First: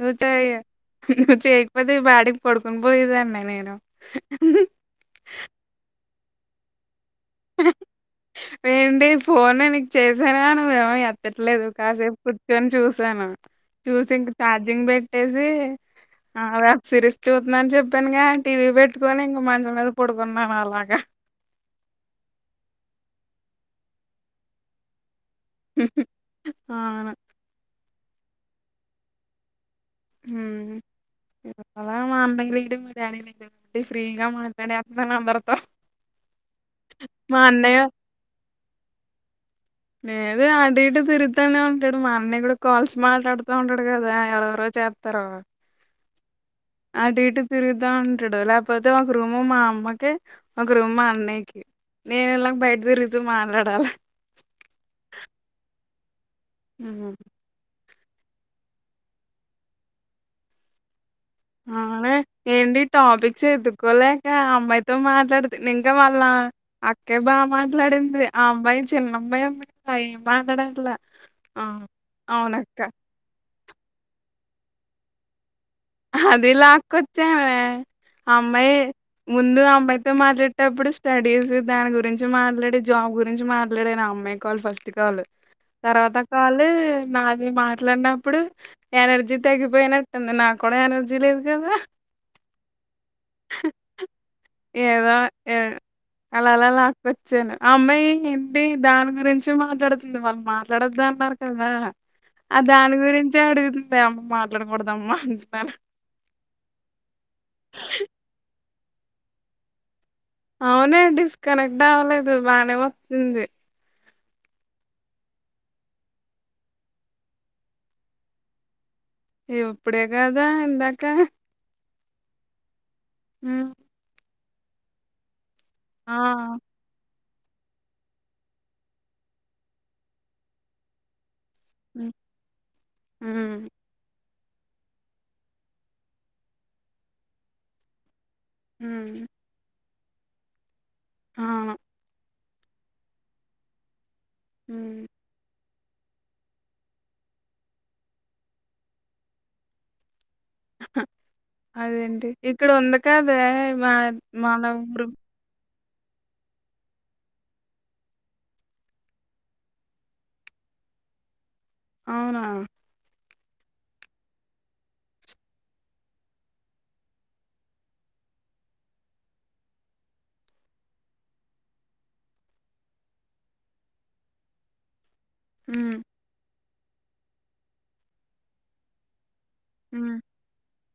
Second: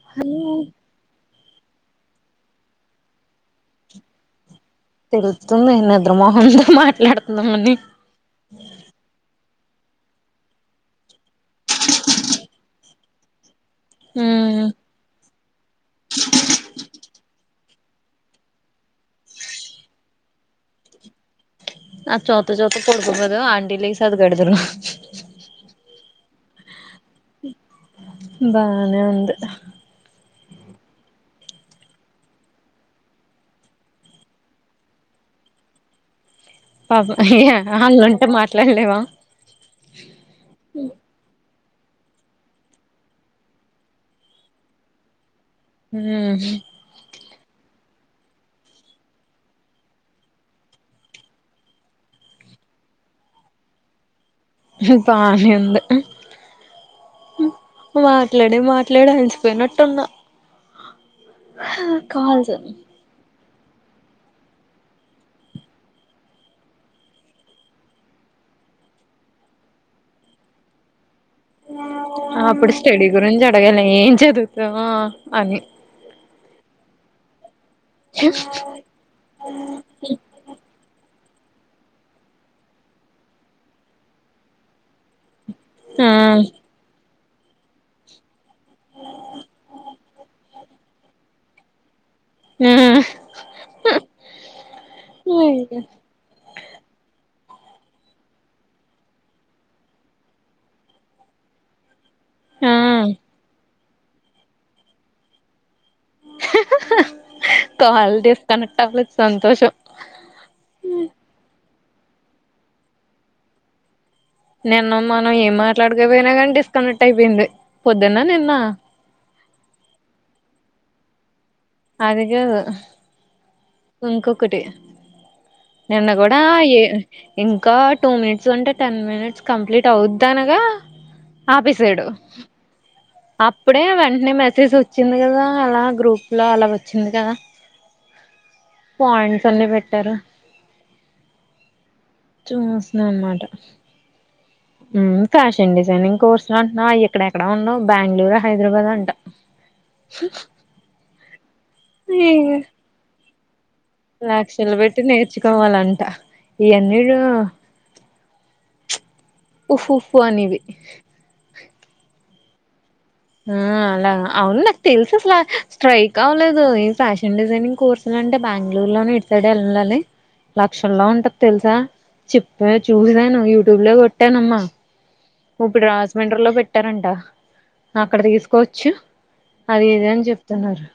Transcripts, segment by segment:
ను చ ఎ నువు చేయక పోతే బ అంటే పడుకో న్ పోయేదాన్ని నేను ఉ చ్రమోహన్ తో మాట్లాడ త్ మహేందీప్ ఏంటి ఫోనే నీకు చేసానా నువ్వేమో ఎత్తట్లేదు కాసేపు కూర్చుని చూసాను చూసి ఇంక ఉమ్ చార్జింగ్ పెట్టేసి ఆ వెబ్ సిరీస్ చూత్ చూస్తున్నాన్ అని చెప్పానుగా టీవీ పెట్టుకొని ఇంక మంచ మీద పడుకున్నాను అలాగా ఆ చోత్త చౌ త్త పోనుకున్నారు ఆంటి లెగిసి గడదరు ఆ బానే ఉంది ఇయ్యాల మా అన్నయ్య రీడింగ్ లో కాబట్టి ఫ్రీగా మాట్లాడేతున్నాను అందరితో ఆ పాపం మా అయ్యో అన్నయ్య వాళ్ళుంటే మాట్ అట్లా ఎం లేవా లేదు అటూ ఇటూ తిరుగుతానే ఉన్ టడు మా అన్నయ్య కూడా కాల్స్ మాట్లాడుతూ ఉంటాడు కదా ఎవరెవరో చేస్తరూ హ్మ అటు ఇటు తిరుగుతా ఉంటడు లేకపోతే ఒక రూము మా అమ్మకి ఒక రూమ్ మా అన్నయకి నేను ఇలాగ బయట తిరుగుతూ మాట్లాడాల బానే ఉంది ఊహూ మాట్లాడి మాట్లాడి అలిసిపోయినట్టున్న ఆ అరే ఏంటి టాపిక్ చదువుకోలేక అమ్మాయితో మాట్లాడుతు నింగా మళ్ళా అక్కే బాగా మాట్లాడింది ఆ అమ్మాయి చిన్నమ్మాయి అమ్మాయి ఏం మాట్లాడట్లా ఆ అప్పుడు అవునక్క స్టడీ గురించి భయం లే ఏం చదువుతవో అని అది లాక్కొచ్చామే అమ్మాయి ముందు అమ్మాయితో మాట్లాడేటప్పుడు స్టడీస్ దాని గురించి మాట్లాడే జాబ్ గురించి మాట్లాడే నా అమ్మాయి కాల్ ఫస్ట్ కాల్ ఆ తర్వాత కాల్ నాది మాట్లాడినప్పుడు కూడా ఎనర్జీ లేదు కదా ఆ ఏదో ఏదొ అలాలాలాకొచ్ వచ్చేను అమ్మాయి ఏంటి దాని గురించి మాట్లాడుతుంది వాళ్ళు మాట్లాడొద్దు అన్నారు కదా ఆ దాని గురించే అడుగుతు ఏమ్మ మాట్లాడకూడదమ్మా నాన్న కాల్ డిస్కనెక్ట్ అవ్వలేద్ సంతోషం అవునే డిస్కనెక్ట్ టవలేదు బానే వత్తుంది నిన్న మనం ఏం మాట్లాడకపోయినా కాని డిస్కనెక్ట్ అయిపోయింది పొద్దున్న నిన్నా ఏం ఇప్పుడే గదా ఇందాక అది గాదు ఊ ఇంక్ కోకటే నిన్న ఆ! కూడా ఏ ఇంకా టూ మినిట్స్ అంటే టెన్ మినిట్స్ కంప్లీట్ అవుద్దా అనగా ఆపేసాడు హ్మ్. హ్మ్. అప్పుడే వెంటనే మ ఇచ్చేసి వచ్చింది కదా అలా గ్రూప్లో అలా వచ్చింది కదా హ్మ్. పాయింట్స్ అన్ని బెట్ట్ ఉంటారు అవును. చూస్తున్నా అన్నమాట అ పెన్నింగ్ పెన్నింగ్ కోర్సు లో అంటున్నా ఇక్కడెక్కడ ఉన్నావు బెంగళూరు హైదరాబాద్ అంట అదేంటి ఇక్కడ ఉందక తేప్ లాక్షలు పెట్టి నేర్చుకోనివాలంట ఎయన్నిరు ఉఫ్ఫ్ ఉఫు అనేవి అవునా ఆ అలా అవును నాకు తెలుసా అసలా స్ట్రైక్ అవ్వలేదు ఈ ఫ్యాషన్ డిజైనింగ్ కోర్సులు అంటే బెంగళూరులోనే ఇతాడు వెళ్ళాలి లక్షల్లో ఉంటంది తెలుసా చెప్పా చూసాను యూట్యూబ్ లో కొట్టానమ్మా ఇప్పుడు హ్మ్. రాజమండ్రి లో పెట్ పెట్టారంట అక్కడ తీసుకోవచ్చు అది ఇద హ్మ్. అని చెప్తున్నారు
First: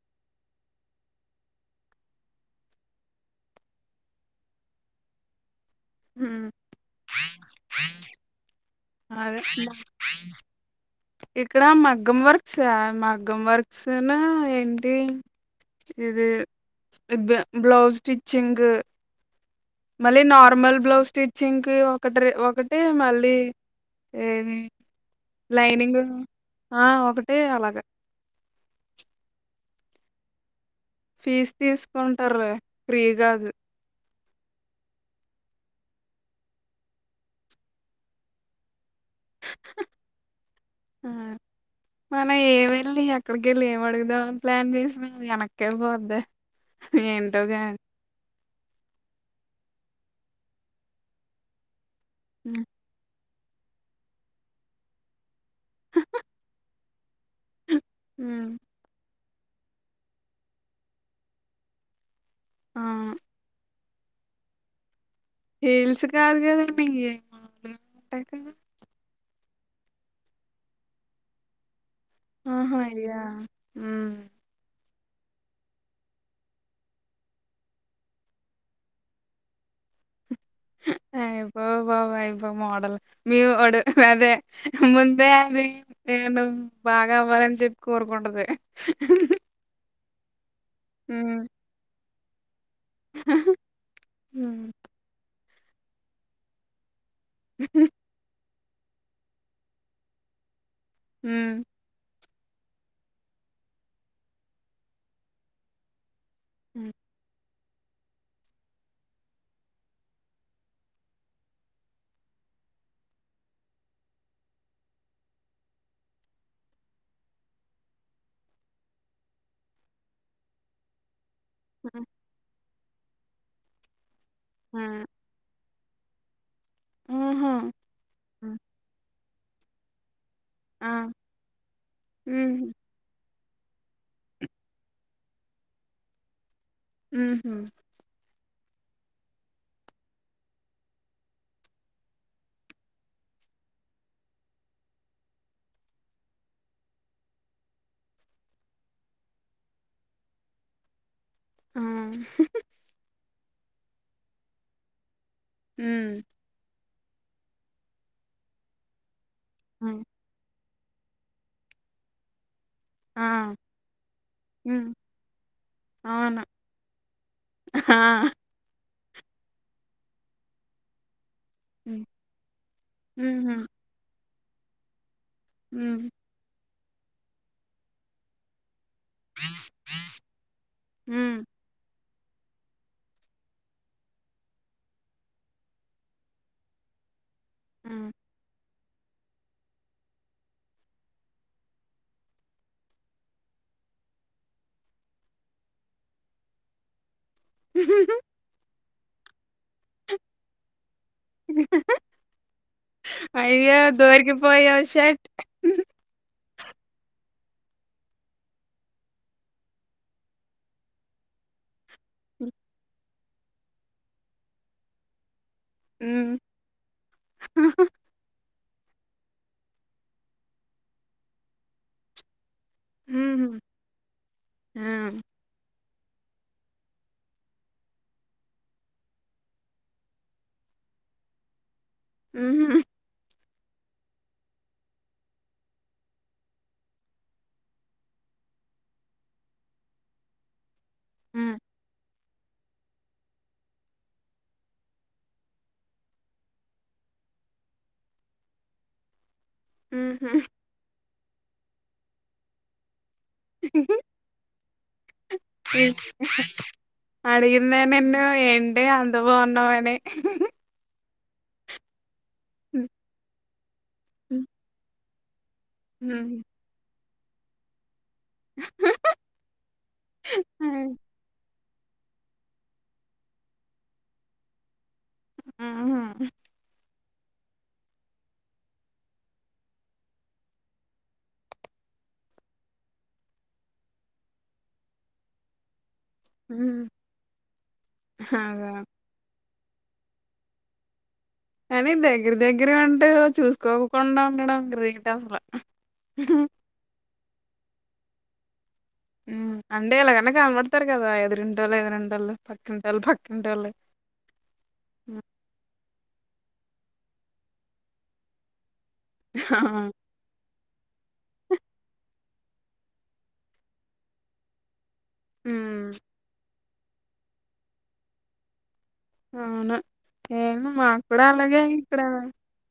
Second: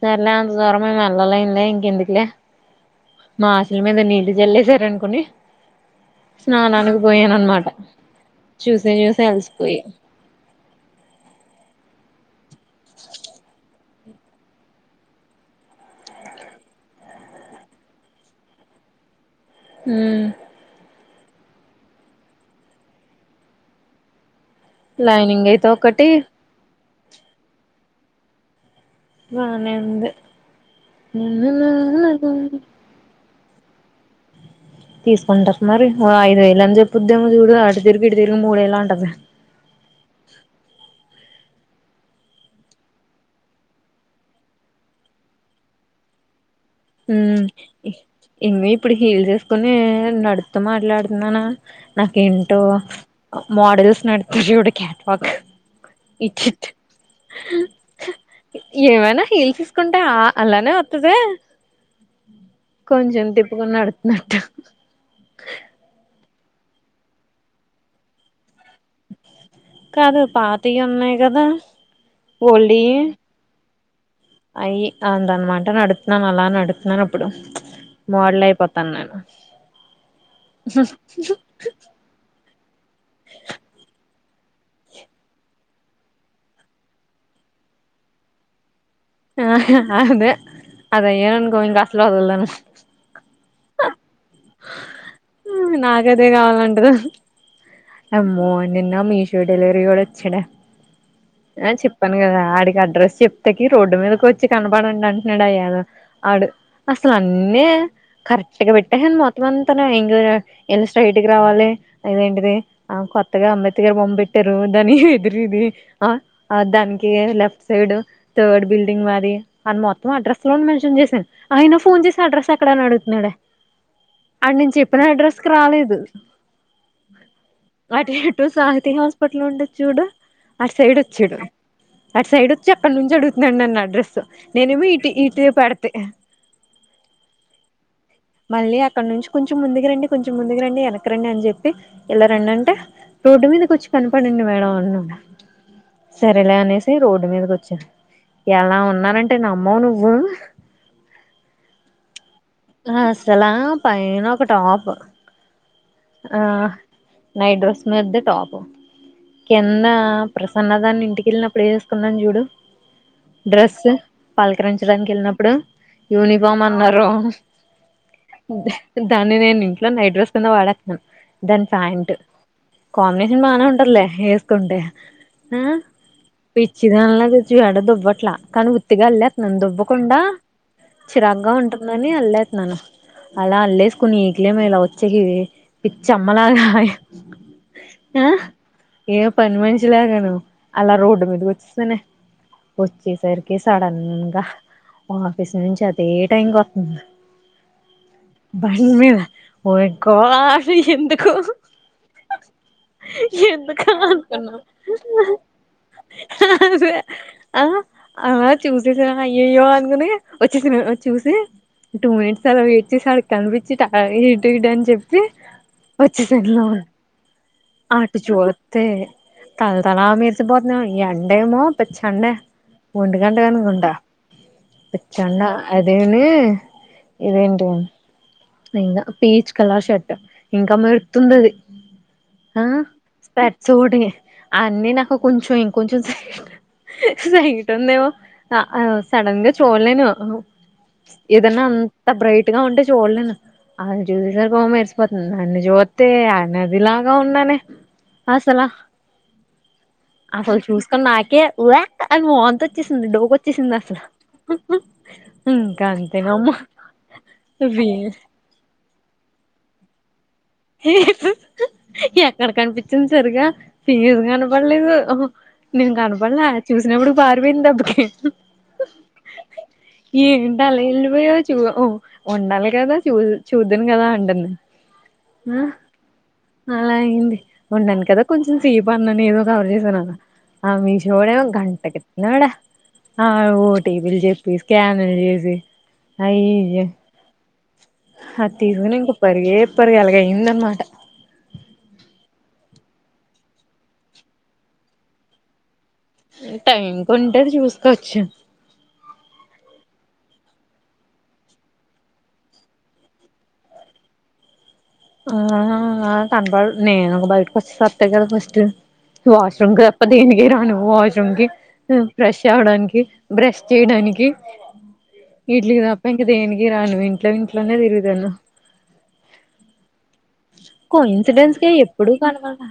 సరలే అంత దూరం మల్లాలయిందే. ఇంకెందుకులే మా ఆశల మీద నీళ్లు చల్లేసారు అనుకోని హ్మ్. స్నానానికి పోయాను అనమాట చూసే చూసే అదే అలిసిపోయి సేమ్ మగ్గం వర్క్స్సాను ఏంటి ఇది బ్లౌజ్ స్టిచ్చింగ్ మళ్ళీ నార్మల్ బ్లౌజ్ స్టిచ్చింగ్ కి ఒకటి రెం ఒకటి మళ్ళీ ఏది లైనింగ్ అయితే లైనింగ్ ఒకటి ఆ ఒకటి అలాగ బానే ఉంది ఫీజు తీసుకుంటారు ఫ్రీగాదు తీసుకుంటారు మరి ఓ ఐదు వేలు అని చెప్పొద్దేమో చూడు అటు తిరిగి ఇటు తిరిగి మూడు వెలు అంటది ఆ, మనం ఏం వెళ్ళి అక్కడికి వెళ్ళి ఏం అడుగుదామ అని ప్లాన్ చేసినా వెనక్కి వెళ్ళిపోద్దే హ్మ్ ఇంగా ఇప్పుడు హీల్స్ ఎసుకోని నడుతూ మాట్లాడుతున్నానా నాకేంటో మోడల్స్ నతడు చూడు కట్వాక్ ఇట్ట్ ఉమ్ ఏమనా గేల్స్ ఏసుకుంటే అలానే వతదా ఆ కొంచం తిప్పుకున్నాడు నట్ట హీల్స్ కాదు కదండి ఇ ఎంటైపోయినయ్ కాదు పాతయి ఉన్నాయి కదా ఆహా ఓల్డియి ఆయా హ్మ్ అయి అందనమాట నడుతున్నాను అలా నడుతున్నాను అప్పుడు మోడలు అయిపోతాను నేను ఆ ఐపో బాబు ఐపో మోడల్ మీ ఓడు అదే ముందే అది నేను బాగా అవ్వాలని చెప్పి కోరుకుంటది ఆ అదే అది అయ్యను ఉమ్ అనుకో ఇంకా ఆసలు వద్దలుదు బ ఉమ్ ఆ నాగదే కావాలంటదా అమ్మో నిన్న మీషో డెలివరీ వాడు వచ్చాడా ఉమ్ ఆ చెప్పు కదా ఆడికి అడ్రస్ చెప్తేకి రోడ్డు మీదకి వచ్చి కనపడండి అంటున్నాడు అయ్యాద ఆడు ఉమ్ అసలు అన్నీ కరెక్ట్ గా పెట్ ఎహెన్ మొత్తం అంతా ఇం ఇలా స్ట్రెయిట్ట్ గా రావాలి అదేంటిది ఆ కొత్తగా అంబేద్కర్ బొమ్మ పెట్టారు దాని ఎదురుది ఆ దానికి లెఫ్ట్ సైడ్ థర్డ్ బిల్డింగ్ మాది అని మొత్తం అడ్రస్ లో మెన్షన్ చేసాను అయినా ఫోన్ చేసి అడ్రస్ ఎక్కడ అడుగుతున్నాడే ఆడు నేను చెప్పిన ఉమ్ అడ్రస్ కి రాలేదు. ఆహా [unintelligible] అటు ఇటు సాహితీ హస్ స్పిటల్ ఉంటది చూడు. అటు ఆ సైడ్ వచ్చాడు అటు సైడ్ ఉహు వచ్చి అక్కడ నుంచి అడుగు నన్ను నా అడ్రెస్సు నేనెమో ఇటు ఇటు పెడితే హుహ్ మళ్ళీ అక్కడ నుంచి కొంచెం ముందుకు రండి, కొంచెం ముందుకు రండి, వెనకకు రండి అని చెప్పి ఇలా రండి అంటే రోడ్డు మీదకి వచ్చి కనపడండి మేడం అన్నాడు. సరేలే అనేసి రోడ్డు మీదకి వచ్చాను. ఎలా ఉన్నానంటే నమ్మవు నువ్వు ఆ అలా పైన ఒక టాప్ ఉమ్ ఆ నైట్ డ్రెస్ మీద్ది టాప్ కింద ఉమ్ ప్రస్ సన్నదాని ఇంటికెళ్ళినప్పుడు ఎసుకున్నాను చూడు ఆ డ్రెస్ ఉమ్ పలకరించడానికి ఎళ్ళినప్పుడు అవును యూనిఫామ్ అన్నారు. ఆ అంతే దాన్ని నేను ఇంట్లో నైట్ డ్రెస్ కింద వాడెతున్నాను. దాని ఉమ్, ప్యాంట్ కాంబినేషన్ ఉహు బానే ఉంటదిలే ఎసు ంటే. ఆ ఉమ్ పి చ్చిదానిలాగా వచ్చి వడ దొబ్బట్లా కను పత్తిగాళ్ళా నన్ను దొబ్బకుండా ఉమ్ చిరాగ్గా ఉంటుం అతన్ని అల్లెతున్నాను. అలా అల్లేసుకుని ఈట్లేమో ఇలా వచ్చేసి పిచ్చి అమ్మలాగా ఆ ఏ పని మనిషి లాగనో అలా రోడ్డు మీదకి వచ్చేసానే. వచ్చేసరికి సడన్ గా మా ఆఫీస్ నుంచి అదే టైం కి వస్తుంది. బుమ్మిదా ఎమై గా [inaudible] ఎం దుకు అయ్యో ఎందుకా అనుకున్నాం. దొరికిపోయావ్ షట్ ఆహా అలా చూసేసిన అయ్యయ్యో అనుకుని వచ్చేసిన చూసి టూ మినిట్ అలా వేట్ చేసాడు. కనిపిచ్చి ట ఆ ఇటు ఇటు అని చెప్పి ఉమ్ వచ్చేసాడు లోన ఉహు అటు చూడ తే తలతలా మెరిసిపోతున్నా ఎండేమో పిచ్చండే ఒంటి గంట కనుకుంట ఆ పచ్చెండ అదేను ఇదేంటి ఇంకా పీచ్ కలర్ షర్ట్ ఇంకా మెరుతుందది హ ఉహు స్ప చూడే అన్నీ నాకు కొంచెం ఇంకొంచెం సైట్ సైట్ ఉందేమో సడన్ గా చూడలేను ఉమ్ ఏదన్నన్ అంత బ్రైట్ గా ఉంటే చూడలేను అ చూసేసరి గ మరిసిపోతుంది నన్ను చూత్తే ఆ నదిలాగా ఉన్నానే అసలా ఉహు అసలు చూసుకని నాకే యా ఉవ్యక్ అని వంతోచేస్తు డోక వచ్చిసిందసల ఇంకాంతేనమ్మ అడిగిందా నిన్ను ఏంటే అంత బాగున్నావని ఎదు ఎక్ ఉమ్ ఎక్కడకనిపించింది సరిగా ఫీజ్ కనపడలేదు నేను ఉమ్ కనపడలా చూసినప్పుడు పారిపోయింది దెబ్బకి ఏంటి అలా వెళ్ళిపోయవ్ చూ ఉండాలి కదా చూ చూద్దను కదా అంటని మ్మ్ ఉహు అలా అయింది ఉండండి కదా కొంచెం సేపు అన్నని ఏదో కవర్ చేసానున్న ఆ మీషో వాడేమో గంటకెత్తనాడా ఆ ఓ టీబలు చెప్పి స్కాన్లు చేసి అయి ఉమ్ అ అదా తీసునింక ప్పరిగే పరుగాల అయిందన్మాట కానీ దగ్గర దగ్గర ఉంటే చూసుకోకుండా ఉండడం గ్రేట్ అసల టైమ్ కొంటరి చూసుకోవచ్చు మ్మ్ అంటే ఎలాగన్నా కనపడతారు కదా ఎదురింటోళ్ళు ఎదురింటోళ్ళు పక్కింటోళ్ళు పక్కింటోళ్ళు హ్మ్. ఆ తన బడు నేను ఒక బయటకి వస్తే సత్తే కదా ఫస్ట్ వాష్రూమ్ కి తప్ప దీనికి రాను వాష్రూమ్ కి ఫ్రష్ అవడానికి బ్రష్ చేయడానికి వీట్లికి హ్మ్. తప్ప ఇంక దేనికి ఇ రాను వింట్లొ వింట్లోనే తిరుగుదను అవున కో ఇన్సిడెన్స్ గా ఎప్పుడు కనవల్లా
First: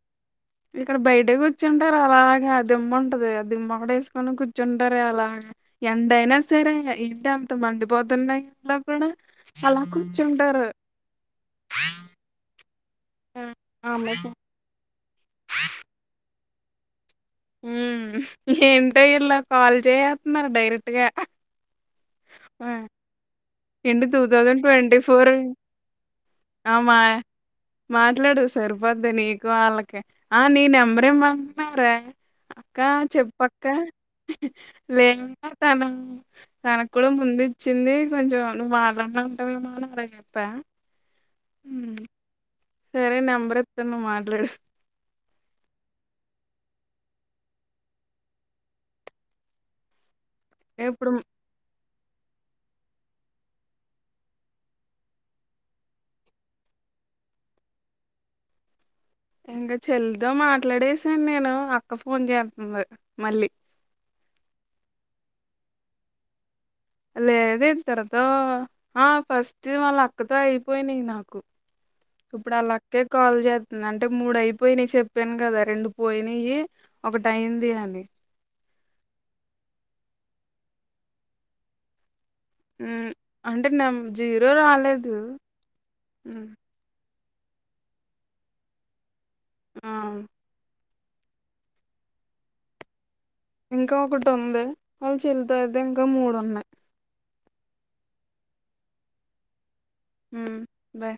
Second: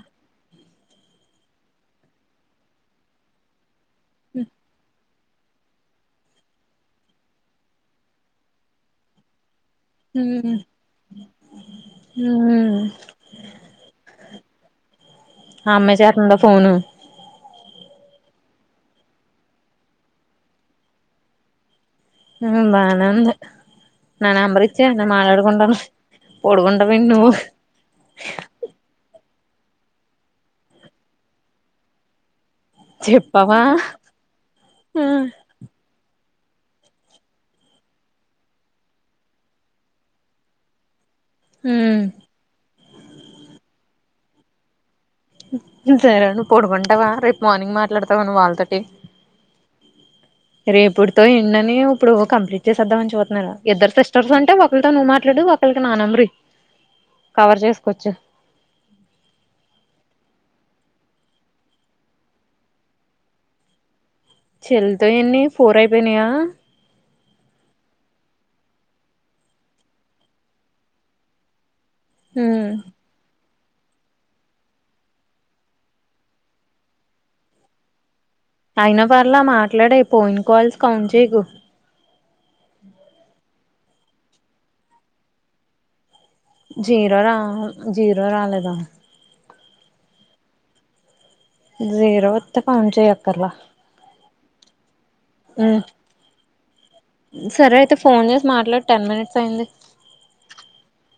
ఇక్కడ బయట కూచ్చుంటారు అలాగే ఆ దిమ్మ ఉంటది. అ దిమ్మకడె స్కొను కుచ్చుంటారే అలా ఎండయినా సరే ఇంటి అంత మండిపోతున్నా ఇంట్లో కూడా అలా మ్ హ్మ్ కూర్చుంటారు. మ్మ్ ఆ ఆమెకు అమ్మే యే చేతందో పోను హ్మ్ ఏంటో ఇలా కాల్ చేయేత్తున్నారు డైరెక్ట్ గా మ్ బానంది ఏంది టూ థౌజండ్ ట్వంటీ ఫోర్ మాట్లాడుకుంటాను ఆ మా పడుకుంటావేంటి నువ్వు మాట్లాడు సరిపోద్ది నీ కు వాళ్ళకి ఆ నీ నంబరీ మంటున్నావ్ రా కా చెప్పవా చెప్పక్క లే హ్మ్ వినపడుతంది మ్మ్ తనక్కూడా ముందు ఇచ్చింది కొంచెం నువ్వు వాళ్ళంబడి ఉంటావేమో అని అలా జెప్ప్యా మ్మ్ సరే నంబర్ ఇత్త ను మాట్లాడు సరే నువ్వు పోడుకుంటావా రేపు మార్నింగ్ మాట్లాడతావా నువ్ వాళ్తోట్టి ఇప్పుడు రేపుడుతో ఎండని ఇప్పుడు కంప్లీట్ చేసేద్దామని చూతున్నాన్, ఇద్దరు సిస్టర్స్ అంటే ఒకళ్ళతో నువ్వు మాట్లాడు ఒకళ్ళకి నా నంబర్ ఇయ్ కవర్ జేసుకోవచ్చు. ఇంగ చెల్లితో మాట్లాడేసాన్ నేను అక్క ఫోన్ చేతంది మళ్ళీ చెల్లితో ఎన్ని ఫోర్ అయిపోయినయా లేదు ఇద్దరితో ఆ ఫస్ట్ వాళ్ళ అక్కతో అయిపోయినయ్ నాకు ఇప్పుడు హ్మ్ ఆళ్లక్కె కాల్ జే నంటే మూడు అయిపోయినాయి చెప్పాను కదా రెండు పోయినయి ఒకటి అయింది అని అయినా పర్లా మాట్లాడేయ్ ఫోన్ కాల్స్ ని కౌంట్ చేయ్ కు మ్మ్ అంటే నమ్ జీరో రాలేదు మ్ జే రో రా జీరో రాలేదా అవున్ జీరో వత్తే పని చేయద్ ఇంకా ఒకటుంది వాళ్ళ చెల్లితో అయితె ఇంకా మూడున్నాయ్ సరే అయితె ఫోన్ జేసి మాట్లాడు టెన్ మినిట్స్ అయింది హ్మ్ బాయ్